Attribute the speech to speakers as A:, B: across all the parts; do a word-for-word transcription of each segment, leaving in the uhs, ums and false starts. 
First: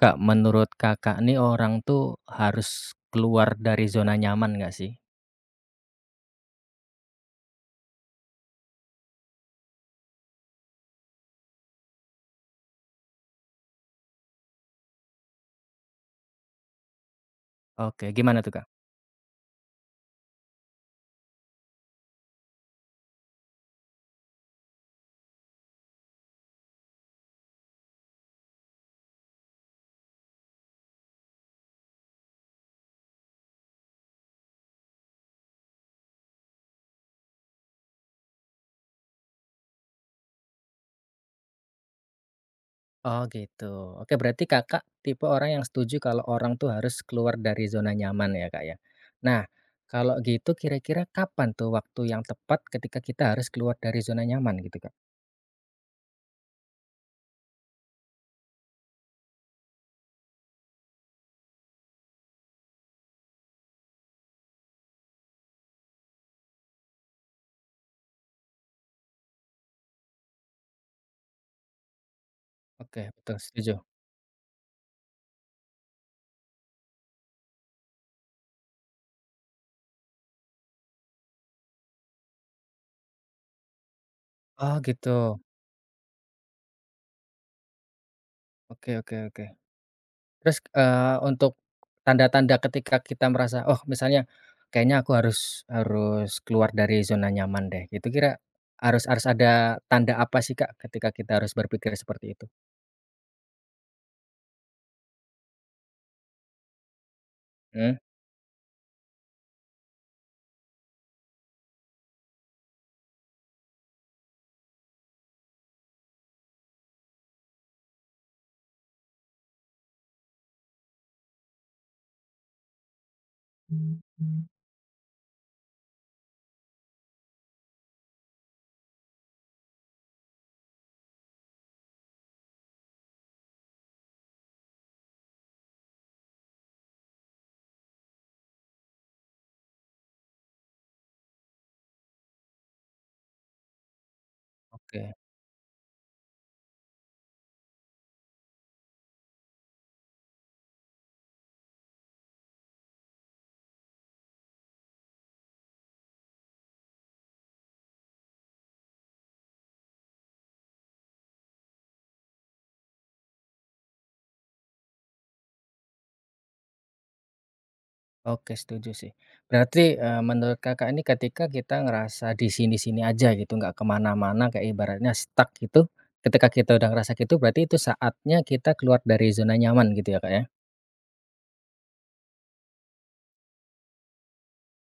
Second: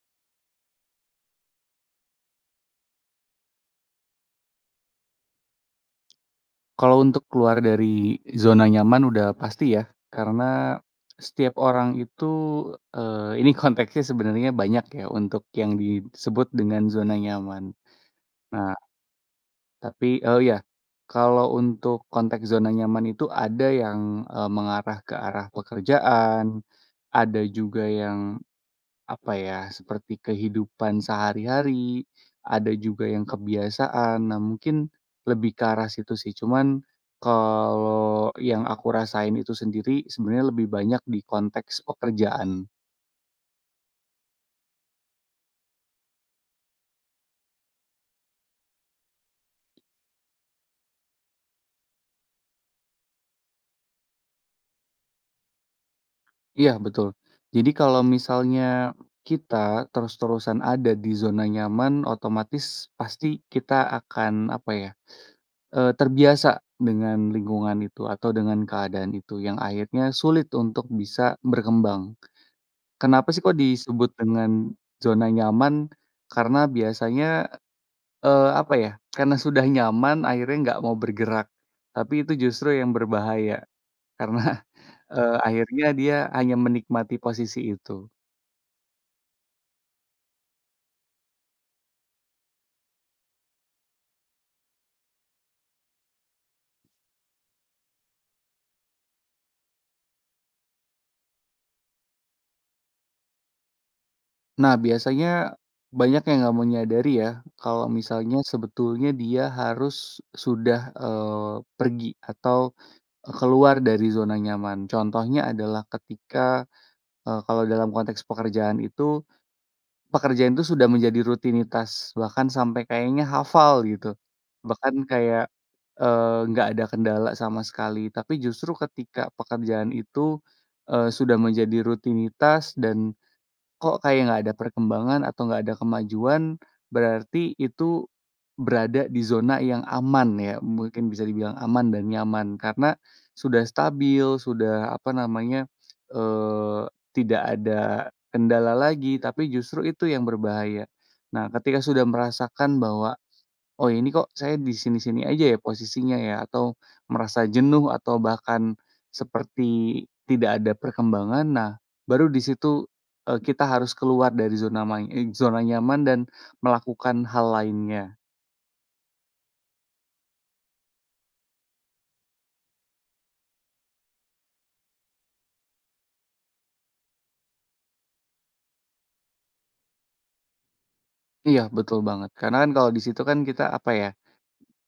A: Kak, menurut Kakak nih orang tuh harus keluar dari zona nyaman nggak sih?
B: Kalau untuk keluar dari zona nyaman udah pasti ya, karena setiap orang itu, eee, ini konteksnya sebenarnya banyak ya untuk yang disebut dengan zona nyaman.
A: Oke, gimana tuh, Kak?
B: Nah, tapi oh ya, kalau untuk konteks zona nyaman itu ada yang, eee, mengarah ke arah pekerjaan, ada juga yang apa ya, seperti kehidupan sehari-hari, ada juga yang kebiasaan. Nah, mungkin lebih ke arah situ sih, cuman kalau yang aku rasain itu sendiri sebenarnya lebih banyak di konteks pekerjaan.
A: Oh gitu. Oke berarti Kakak tipe orang yang setuju kalau orang tuh harus keluar dari zona nyaman ya, Kak, ya. Nah, kalau gitu kira-kira kapan tuh waktu yang tepat ketika kita harus keluar dari zona nyaman gitu, Kak?
B: Iya, betul. Jadi kalau misalnya kita terus-terusan ada di zona nyaman, otomatis pasti kita akan, apa ya, eee, terbiasa dengan lingkungan itu atau dengan keadaan itu yang akhirnya sulit untuk bisa berkembang.
A: Oke
B: Kenapa
A: betul
B: sih kok
A: setuju.
B: disebut dengan zona nyaman? Karena biasanya, eee, apa ya, karena sudah nyaman akhirnya nggak mau bergerak, tapi itu justru yang berbahaya karena,
A: Oh gitu.
B: eee, akhirnya dia hanya menikmati posisi itu.
A: Oke oke oke. Terus, eee, untuk tanda-tanda ketika kita merasa, oh misalnya kayaknya aku harus harus keluar dari zona nyaman deh, itu kira harus harus ada tanda apa sih Kak, ketika kita harus berpikir seperti itu?
B: Nah, biasanya banyak yang nggak menyadari ya, kalau
A: Mmm,
B: misalnya sebetulnya dia harus sudah, eee, pergi atau keluar dari zona nyaman. Contohnya adalah ketika, eee, kalau dalam konteks pekerjaan itu Pekerjaan itu sudah menjadi rutinitas, bahkan sampai kayaknya hafal gitu. Bahkan kayak, eee, nggak ada kendala sama sekali. Tapi justru ketika pekerjaan itu, eee, sudah menjadi rutinitas dan Kok kayak nggak ada perkembangan atau nggak ada kemajuan, berarti itu berada di zona yang aman ya, mungkin bisa dibilang aman dan nyaman. Karena sudah stabil, sudah apa
A: oke
B: namanya, eee, tidak ada kendala lagi, tapi justru itu yang berbahaya. Nah, ketika sudah merasakan bahwa, Oh, ini kok saya di sini-sini aja ya posisinya ya, atau merasa jenuh atau bahkan seperti tidak ada perkembangan. Nah, baru di situ, eee, kita harus keluar dari zona main eee, zona nyaman dan melakukan hal lainnya.
A: oke setuju sih. Berarti, eee, menurut Kakak ini ketika kita ngerasa di sini-sini aja gitu, nggak kemana-mana kayak ibaratnya stuck gitu, ketika kita udah ngerasa gitu berarti itu saatnya kita keluar dari zona nyaman gitu ya Kak ya?
B: Iya betul banget, karena kan kalau di situ kan kita apa ya,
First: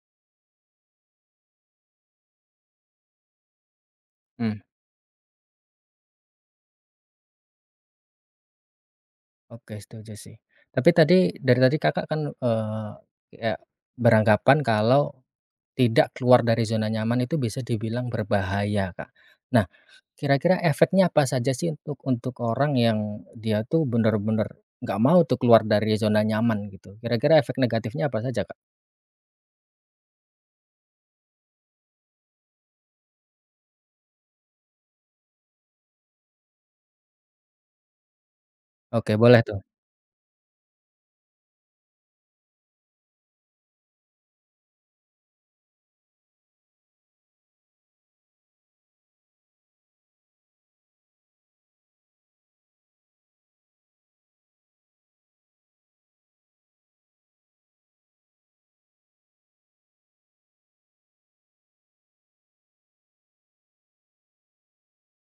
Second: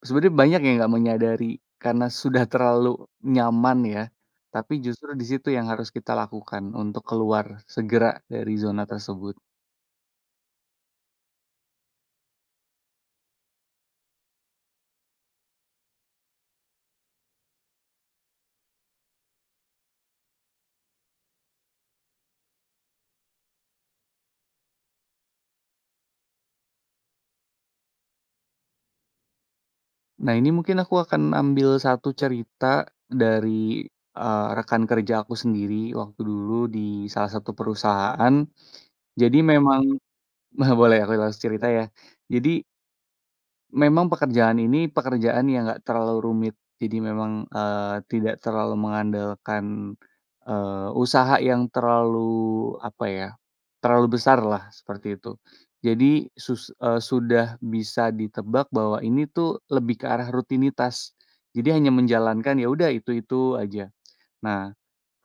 B: sebenarnya banyak yang nggak menyadari karena sudah terlalu nyaman ya,
A: Mmm.
B: tapi justru di situ yang harus kita lakukan untuk keluar segera dari zona tersebut.
A: Oke, setuju sih. Tapi tadi dari tadi Kakak kan, eee, ya beranggapan kalau tidak keluar dari zona nyaman itu bisa dibilang berbahaya, Kak. Nah, kira-kira efeknya apa saja sih untuk untuk orang yang dia tuh bener-bener nggak mau tuh keluar dari zona nyaman gitu? Kira-kira efek negatifnya apa saja, Kak?
B: Nah, ini mungkin aku akan ambil satu cerita dari, eee, rekan kerja aku sendiri waktu dulu di salah satu perusahaan.
A: Oke,
B: Jadi
A: boleh tuh.
B: memang, boleh aku langsung cerita ya. Jadi memang pekerjaan ini pekerjaan yang nggak terlalu rumit. Jadi memang, eee, tidak terlalu mengandalkan, eee, usaha yang terlalu, apa ya, terlalu besar lah seperti itu. Jadi sus eee, sudah bisa ditebak bahwa ini tuh lebih ke arah rutinitas. Jadi hanya menjalankan, ya udah itu-itu aja. Nah,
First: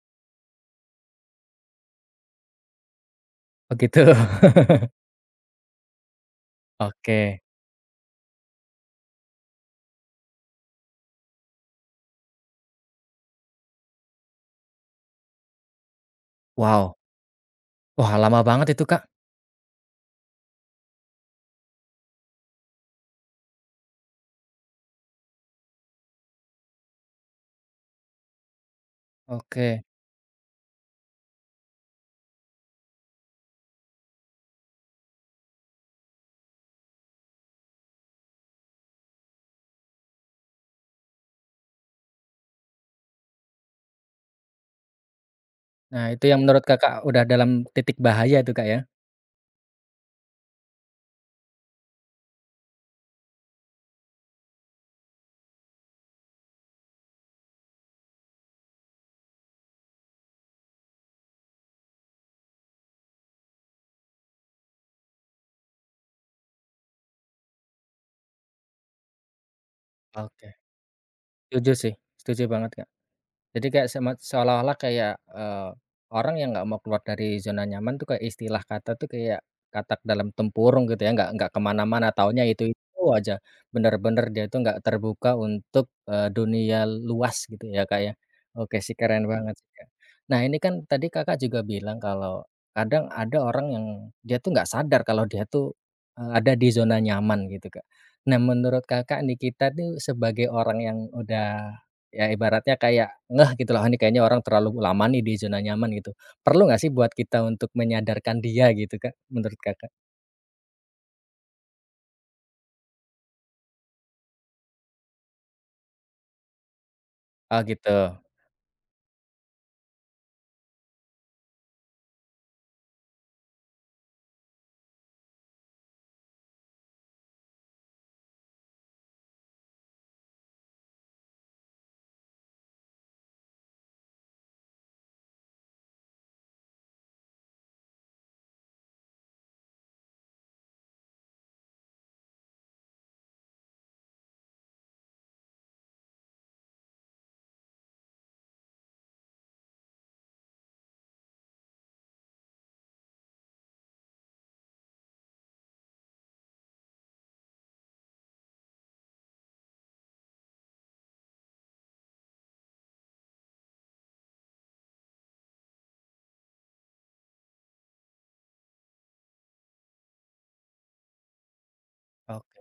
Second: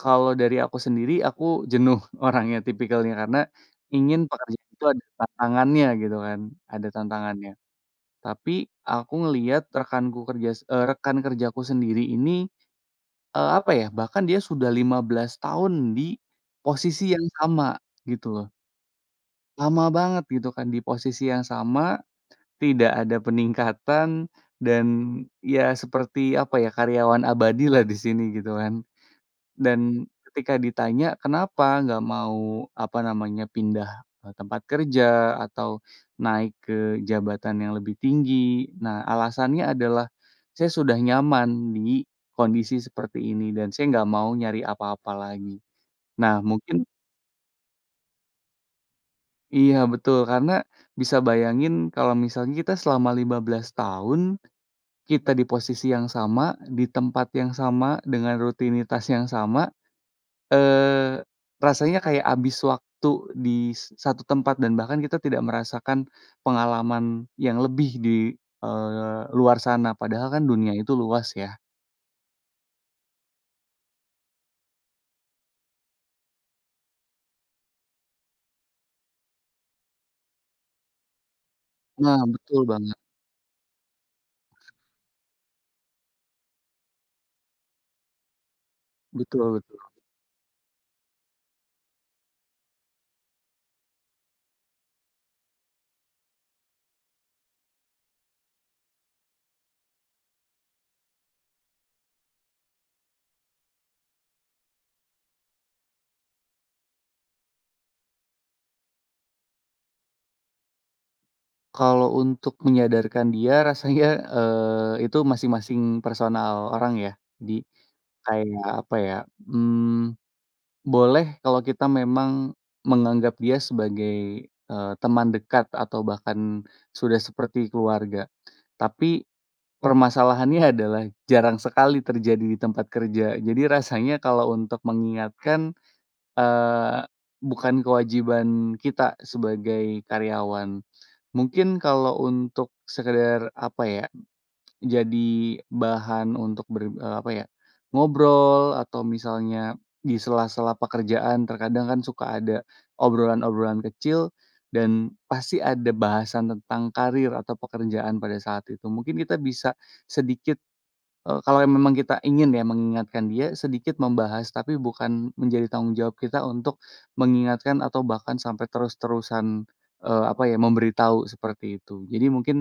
B: kalau dari aku sendiri, aku jenuh orangnya tipikalnya, karena
A: Begitu.
B: ingin pekerjaan itu ada tantangannya gitu kan, ada
A: Oke.
B: tantangannya. Tapi aku ngelihat rekanku kerja s eh, rekan kerjaku sendiri ini, eee, apa ya, bahkan dia sudah lima belas tahun di
A: Wow.
B: posisi yang sama
A: Wah,
B: gitu
A: lama
B: loh.
A: banget itu, Kak.
B: Lama banget gitu kan di posisi yang sama, tidak ada peningkatan dan ya seperti apa ya, karyawan abadi lah di sini gitu kan.
A: Oke.
B: Dan ketika ditanya kenapa nggak mau, apa namanya, pindah, eee, tempat kerja atau naik ke jabatan yang lebih tinggi. Nah, alasannya adalah, "Saya sudah nyaman di kondisi seperti ini dan saya nggak mau nyari apa-apa lagi."
A: Nah, itu yang
B: Nah,
A: menurut
B: mungkin, Mmm.
A: Kakak udah dalam titik bahaya itu, Kak, ya?
B: iya, betul, karena bisa bayangin kalau misalnya kita selama lima belas tahun, kita di posisi yang sama, di tempat yang sama, dengan rutinitas yang sama, Eee, rasanya kayak habis waktu di s satu tempat dan bahkan kita tidak merasakan pengalaman yang lebih di, eee, luar sana padahal kan
A: Oke.
B: dunia itu luas ya.
A: Setuju sih, setuju banget, Kak. Jadi kayak sema seolah-olah kayak, eee, orang yang nggak mau keluar dari zona nyaman tuh kayak istilah kata tuh kayak katak dalam tempurung gitu ya, nggak nggak kemana mana-mana,
B: Nah,
A: taunya
B: betul banget,
A: itu-itu aja. Bener-bener dia tuh nggak terbuka untuk, eee, dunia luas gitu ya, kayak oke sih, keren
B: betul
A: banget sih,
B: betul.
A: Kak. Nah ini kan tadi Kakak juga bilang kalau kadang ada orang yang dia tuh nggak sadar kalau dia tuh, eee, ada di zona nyaman gitu, Kak. Nah menurut Kakak nih, kita tuh sebagai orang yang udah ya ibaratnya kayak ngeh gitu loh, "Ah, ini kayaknya orang terlalu lama nih di zona nyaman," gitu. Perlu nggak sih buat kita untuk menyadarkan dia gitu, Kak, menurut Kakak?
B: Kalau untuk menyadarkan dia rasanya, eee, itu masing-masing personal orang ya.
A: Oh
B: Jadi
A: gitu,
B: kayak apa ya, mmm boleh kalau kita memang menganggap dia sebagai, eee, teman dekat atau bahkan sudah seperti keluarga. Tapi, oh, permasalahannya adalah jarang sekali terjadi di tempat kerja. Jadi rasanya kalau untuk mengingatkan, eee, bukan kewajiban kita sebagai karyawan. Mungkin kalau untuk sekedar apa ya, jadi bahan untuk ber eee, apa ya, ngobrol atau misalnya di sela-sela pekerjaan terkadang kan suka ada obrolan-obrolan kecil dan pasti ada bahasan tentang karir atau pekerjaan pada saat itu. Mungkin kita bisa sedikit, Eee, kalau memang kita ingin ya mengingatkan dia, sedikit membahas, tapi bukan menjadi tanggung jawab kita untuk mengingatkan atau bahkan sampai terus-terusan, eee, apa ya, memberitahu seperti itu. Jadi mungkin,
A: oke.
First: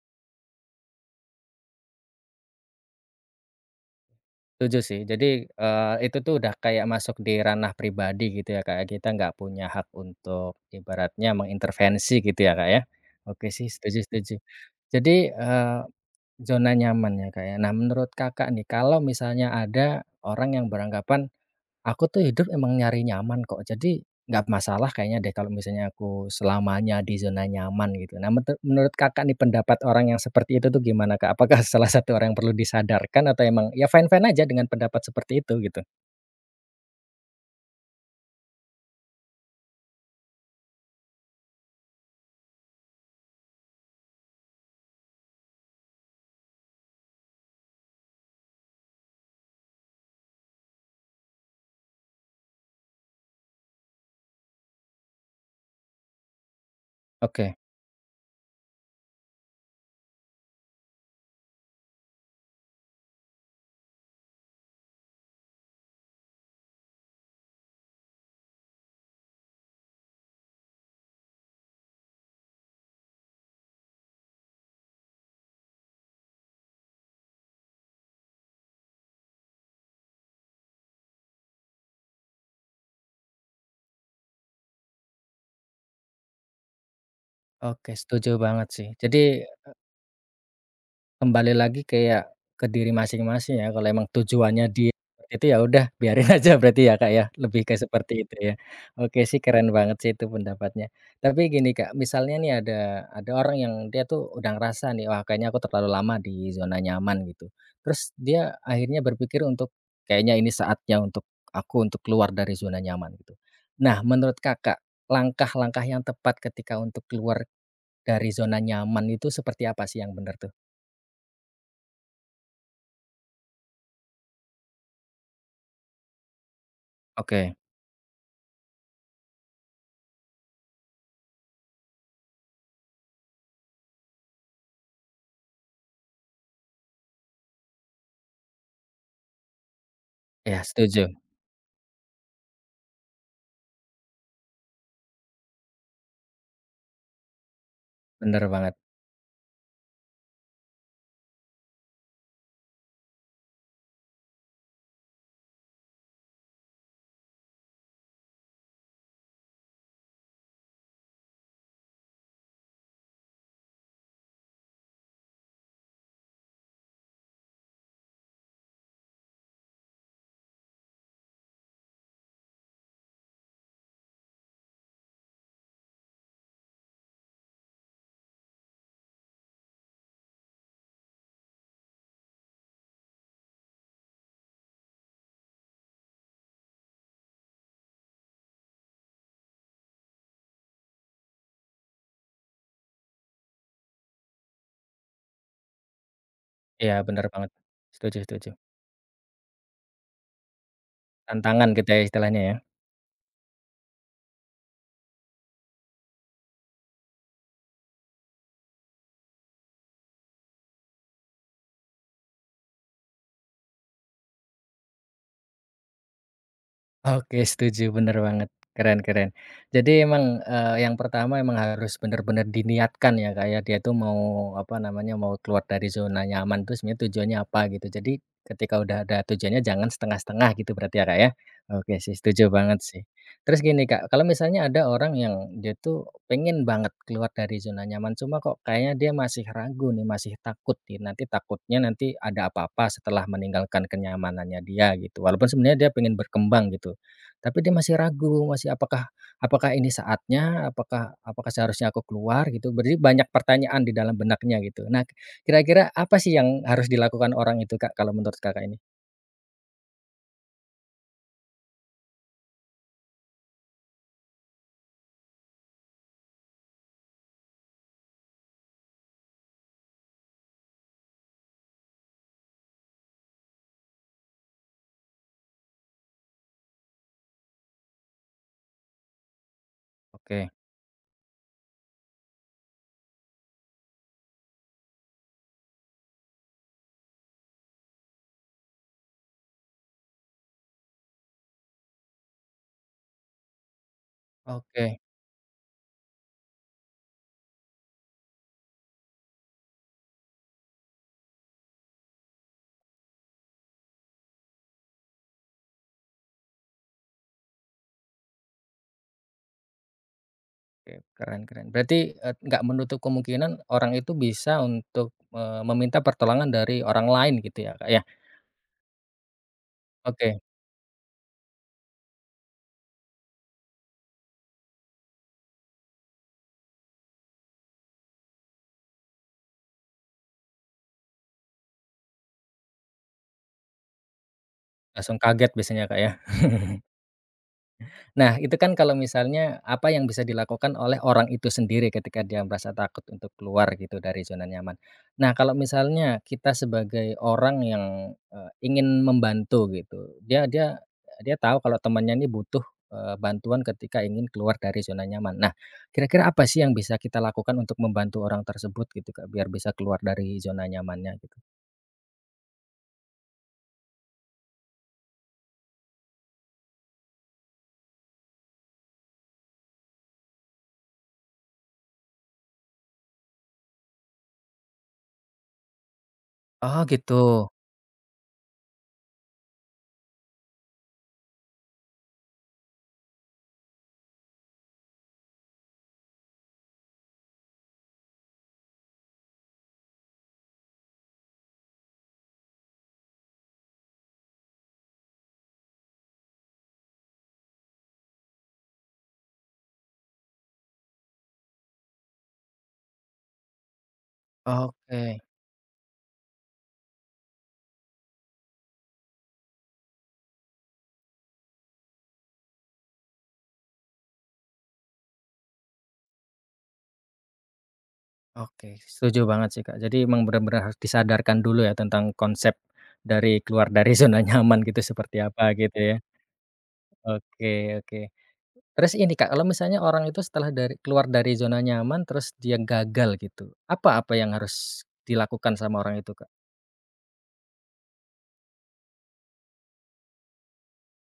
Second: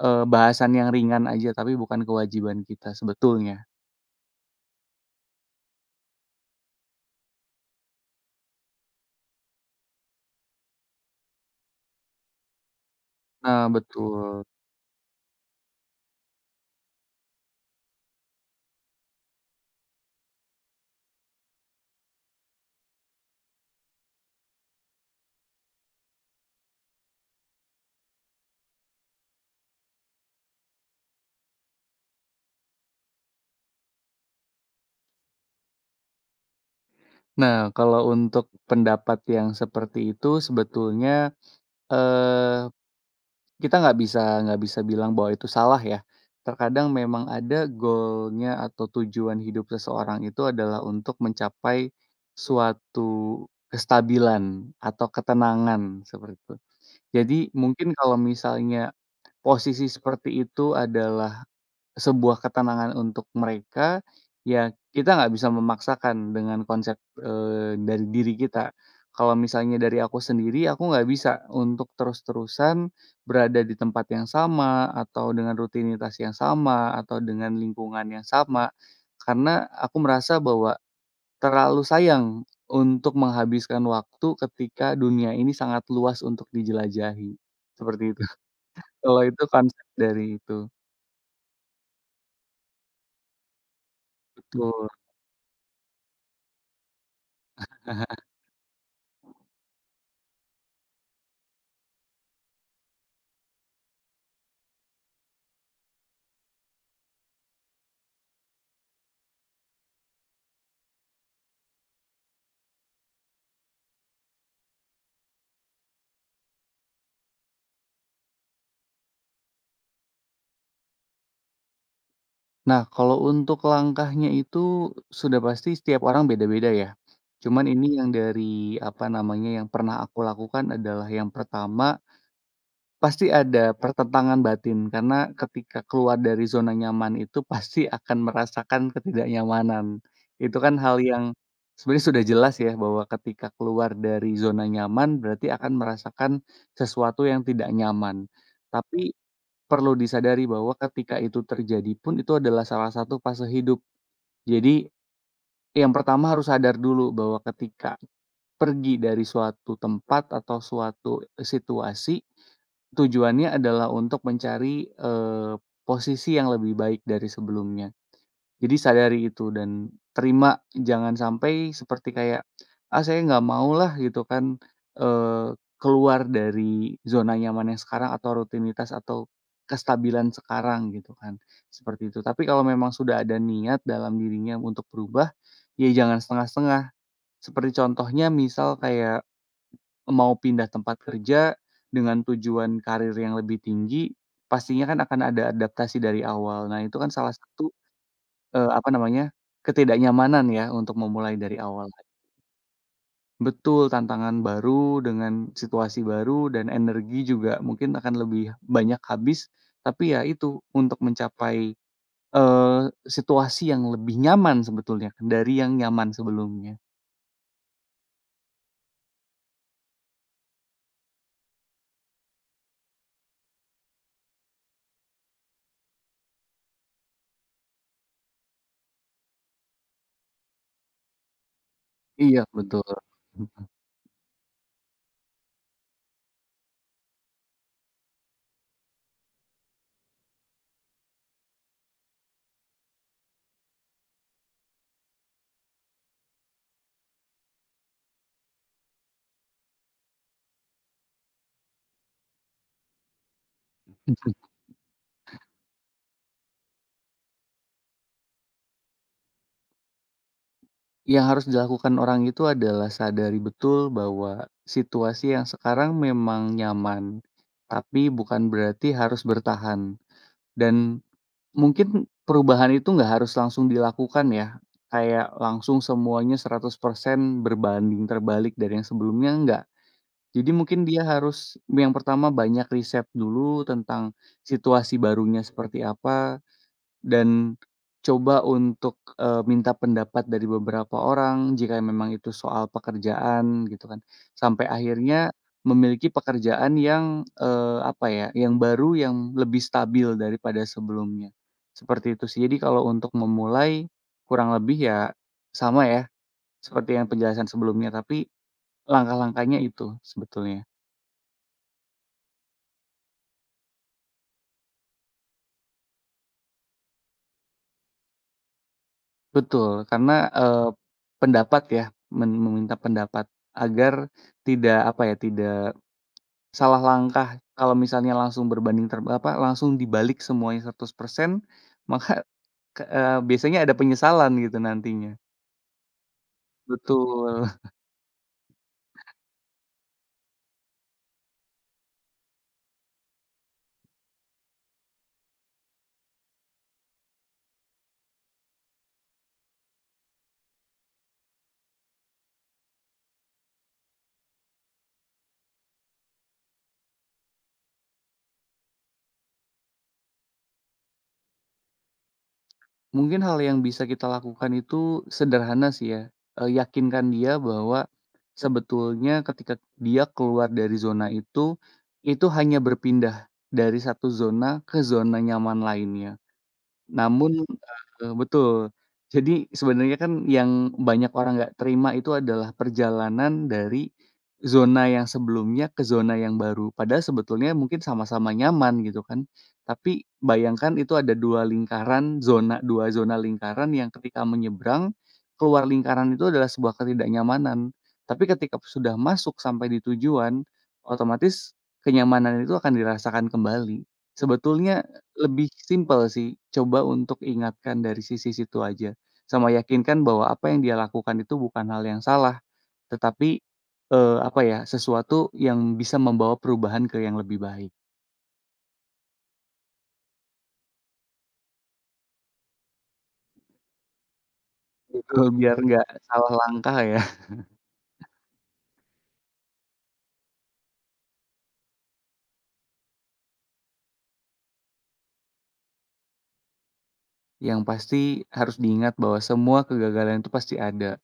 B: eee, bahasan yang ringan aja, tapi bukan kewajiban kita sebetulnya.
A: Setuju sih. Jadi, eee, itu tuh udah kayak masuk di ranah pribadi gitu ya, Kak, ya, kita nggak punya hak untuk ibaratnya mengintervensi gitu ya, Kak, ya? Oke sih,
B: Nah,
A: setuju setuju.
B: betul.
A: Jadi, eee, zona nyaman ya, Kak, ya. Nah menurut Kakak nih, kalau misalnya ada orang yang beranggapan aku tuh hidup emang nyari nyaman kok, jadi nggak masalah kayaknya deh kalau misalnya aku selamanya di zona nyaman gitu. Nah mentu menurut Kakak nih pendapat orang yang seperti itu tuh gimana Kak? Apakah salah satu orang yang perlu disadarkan atau emang ya fine-fine aja dengan pendapat seperti itu gitu?
B: Nah, kalau untuk pendapat yang seperti itu sebetulnya, eee kita nggak bisa nggak bisa bilang bahwa itu salah ya. Terkadang memang ada goalnya atau tujuan hidup seseorang itu adalah untuk mencapai suatu kestabilan atau ketenangan seperti itu. Jadi
A: Oke
B: mungkin kalau misalnya posisi seperti itu adalah sebuah ketenangan untuk mereka, ya kita nggak bisa memaksakan dengan konsep, eee, dari diri kita. Kalau misalnya dari aku sendiri, aku nggak bisa untuk terus-terusan berada di tempat yang sama, atau dengan rutinitas yang sama, atau dengan lingkungan yang sama, karena aku merasa bahwa terlalu sayang untuk menghabiskan waktu ketika dunia ini sangat luas untuk dijelajahi,
A: oke
B: seperti itu.
A: setuju banget sih. Jadi
B: Kalau itu konsep dari itu,
A: kembali lagi kayak ke diri masing-masing ya, kalau emang tujuannya
B: betul.
A: dia seperti itu ya udah biarin aja berarti ya, Kak, ya, lebih ke seperti itu ya. Oke sih keren banget sih itu pendapatnya. Tapi gini, Kak, misalnya nih ada ada orang yang dia tuh udah ngerasa nih, "Wah kayaknya aku terlalu lama di zona nyaman," gitu. Terus dia akhirnya berpikir untuk, "Kayaknya ini saatnya untuk aku untuk keluar dari zona nyaman," gitu. Nah menurut Kakak, langkah-langkah yang tepat ketika untuk keluar dari zona nyaman itu seperti apa sih yang benar tuh?
B: Nah, kalau untuk langkahnya itu sudah pasti setiap orang beda-beda ya.
A: Oke.
B: Cuman ini yang dari apa namanya, yang pernah aku lakukan adalah yang pertama, pasti ada pertentangan batin karena ketika keluar dari zona nyaman itu pasti akan merasakan ketidaknyamanan. Itu
A: Iya
B: kan hal
A: setuju,
B: yang sebenarnya sudah jelas ya bahwa ketika keluar dari zona nyaman berarti akan merasakan sesuatu yang tidak nyaman.
A: bener banget.
B: Tapi perlu disadari bahwa ketika itu terjadi pun itu adalah salah satu fase hidup. Jadi, yang pertama harus sadar dulu bahwa ketika pergi dari suatu tempat atau suatu, eh, situasi, tujuannya adalah untuk mencari, eee, posisi yang lebih baik dari sebelumnya. Jadi sadari itu dan terima, jangan sampai seperti kayak, "Ah, saya nggak mau lah gitu kan, eee, keluar dari zona nyaman yang sekarang atau rutinitas atau kestabilan sekarang gitu kan, seperti itu." Tapi kalau memang sudah ada niat dalam dirinya untuk berubah, ya jangan setengah-setengah. Seperti contohnya misal kayak mau pindah tempat kerja dengan tujuan karir yang lebih tinggi, pastinya kan akan ada adaptasi dari awal. Nah,
A: Iya
B: itu kan
A: bener
B: salah
A: banget.
B: satu,
A: Setuju setuju.
B: Eee, apa namanya, ketidaknyamanan ya untuk memulai dari
A: Tantangan
B: awal.
A: gitu ya istilahnya, ya?
B: Betul, tantangan baru dengan situasi baru dan energi juga mungkin akan lebih banyak habis, tapi ya itu untuk mencapai, eee, situasi yang lebih nyaman sebetulnya dari yang nyaman sebelumnya.
A: Oke, setuju, bener banget. Keren keren. Jadi emang, eee, yang pertama emang harus bener-bener diniatkan ya, kayak dia tuh mau, apa namanya, mau keluar dari zona nyaman tuh sebenarnya tujuannya apa gitu. Jadi ketika udah ada tujuannya jangan setengah-setengah gitu berarti ya, Kak, ya? Oke sih,
B: Iya
A: setuju banget
B: betul.
A: sih. Terus gini, Kak, kalau misalnya ada orang yang dia tuh pengen banget keluar dari zona nyaman, cuma kok kayaknya dia masih ragu nih, masih takut nih, nanti takutnya nanti ada apa-apa setelah meninggalkan kenyamanannya dia gitu, walaupun sebenarnya dia pengen berkembang gitu. Tapi dia masih ragu, masih apakah apakah ini saatnya, apakah apakah seharusnya aku keluar gitu, berarti banyak pertanyaan di dalam benaknya gitu. Nah, kira-kira apa sih yang harus dilakukan orang itu, Kak, kalau menurut Kakak ini?
B: Yang harus dilakukan orang itu adalah sadari betul bahwa situasi yang sekarang memang nyaman, tapi bukan berarti harus bertahan dan Mungkin perubahan itu nggak harus langsung dilakukan ya, kayak langsung semuanya seratus persen berbanding terbalik dari yang sebelumnya, enggak.
A: Oke
B: Jadi mungkin dia harus yang pertama banyak riset dulu tentang situasi barunya seperti apa, dan coba untuk, eee, minta pendapat dari beberapa orang jika memang itu soal pekerjaan gitu kan. Sampai
A: oke
B: akhirnya memiliki pekerjaan yang, eee, apa ya, yang baru yang lebih stabil daripada sebelumnya. Seperti itu sih. Jadi kalau untuk memulai kurang lebih ya sama ya seperti yang penjelasan sebelumnya, tapi langkah-langkahnya itu sebetulnya.
A: oke, keren keren. Berarti, eee, nggak menutup kemungkinan orang itu bisa untuk, eee, meminta pertolongan dari orang lain gitu ya, Kak, ya?
B: Betul, karena,
A: Oke,
B: eee, pendapat ya, men meminta pendapat agar tidak apa ya, tidak salah langkah kalau misalnya langsung berbanding ter apa, langsung dibalik semuanya seratus persen maka ke eee, biasanya ada penyesalan gitu
A: langsung
B: nantinya.
A: kaget biasanya, Kak, ya?
B: Betul.
A: Nah, itu kan kalau misalnya apa yang bisa dilakukan oleh orang itu sendiri ketika dia merasa takut untuk keluar gitu dari zona nyaman. Nah, kalau misalnya kita sebagai orang yang, eee, ingin membantu gitu, dia dia dia tahu kalau temannya ini butuh, eee, bantuan ketika ingin keluar dari zona nyaman. Nah, kira-kira apa sih yang bisa kita lakukan untuk membantu orang tersebut gitu, Kak, biar bisa keluar dari zona nyamannya gitu?
B: Mungkin hal yang bisa kita lakukan itu sederhana sih ya, eee, yakinkan dia bahwa sebetulnya ketika dia keluar dari zona itu, itu hanya berpindah dari satu zona ke zona nyaman lainnya.
A: Oh gitu,
B: Namun, eee, betul. Jadi sebenarnya kan yang banyak orang nggak terima itu adalah perjalanan dari zona yang sebelumnya ke zona yang baru. Padahal sebetulnya mungkin sama-sama nyaman gitu kan. Tapi bayangkan itu ada dua lingkaran zona, dua zona lingkaran yang ketika menyeberang, keluar lingkaran itu adalah sebuah ketidaknyamanan. Tapi ketika sudah masuk sampai di tujuan, otomatis kenyamanan itu akan dirasakan kembali. Sebetulnya
A: oke.
B: lebih simpel sih, coba untuk ingatkan dari sisi situ aja, sama yakinkan bahwa apa yang dia lakukan itu bukan hal yang salah, tetapi, eee, apa ya, sesuatu yang bisa membawa perubahan ke yang lebih baik,
A: Oke, setuju banget sih, Kak. Jadi emang benar-benar harus disadarkan dulu ya tentang konsep dari keluar dari zona nyaman gitu
B: gitu,
A: seperti apa
B: biar
A: gitu
B: nggak
A: ya.
B: salah langkah ya.
A: Oke oke. Terus ini, Kak, kalau misalnya orang itu setelah dari keluar dari zona nyaman terus dia gagal gitu, apa apa yang harus dilakukan sama orang itu, Kak?
B: Yang pasti harus diingat bahwa semua kegagalan itu pasti ada,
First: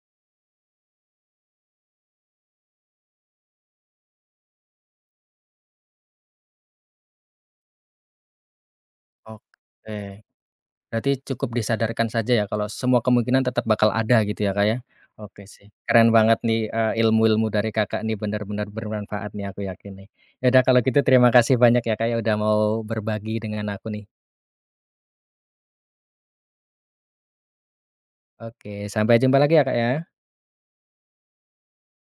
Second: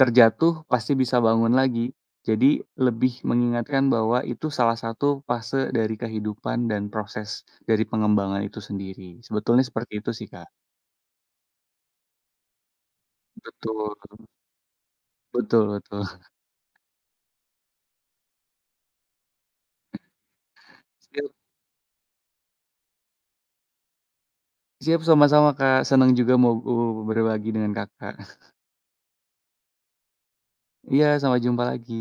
B: terjatuh pasti bisa bangun lagi. Jadi lebih mengingatkan bahwa itu salah satu fase dari kehidupan dan proses dari pengembangan itu sendiri, sebetulnya seperti itu
A: Oke.
B: sih, Kak.
A: Berarti cukup disadarkan saja ya kalau semua kemungkinan tetap
B: Betul,
A: bakal ada gitu ya, Kak, ya? Oke
B: betul
A: sih,
B: betul.
A: keren banget nih, eee, ilmu-ilmu dari Kakak nih benar-benar bermanfaat nih aku yakin nih. Ya udah kalau gitu terima
B: Siap
A: kasih banyak ya, Kak, ya udah mau berbagi dengan aku nih.
B: siap sama-sama Kak, senang juga mau berbagi dengan Kakak.
A: Oke, sampai jumpa lagi ya, Kak, ya.
B: Iya, sampai jumpa lagi.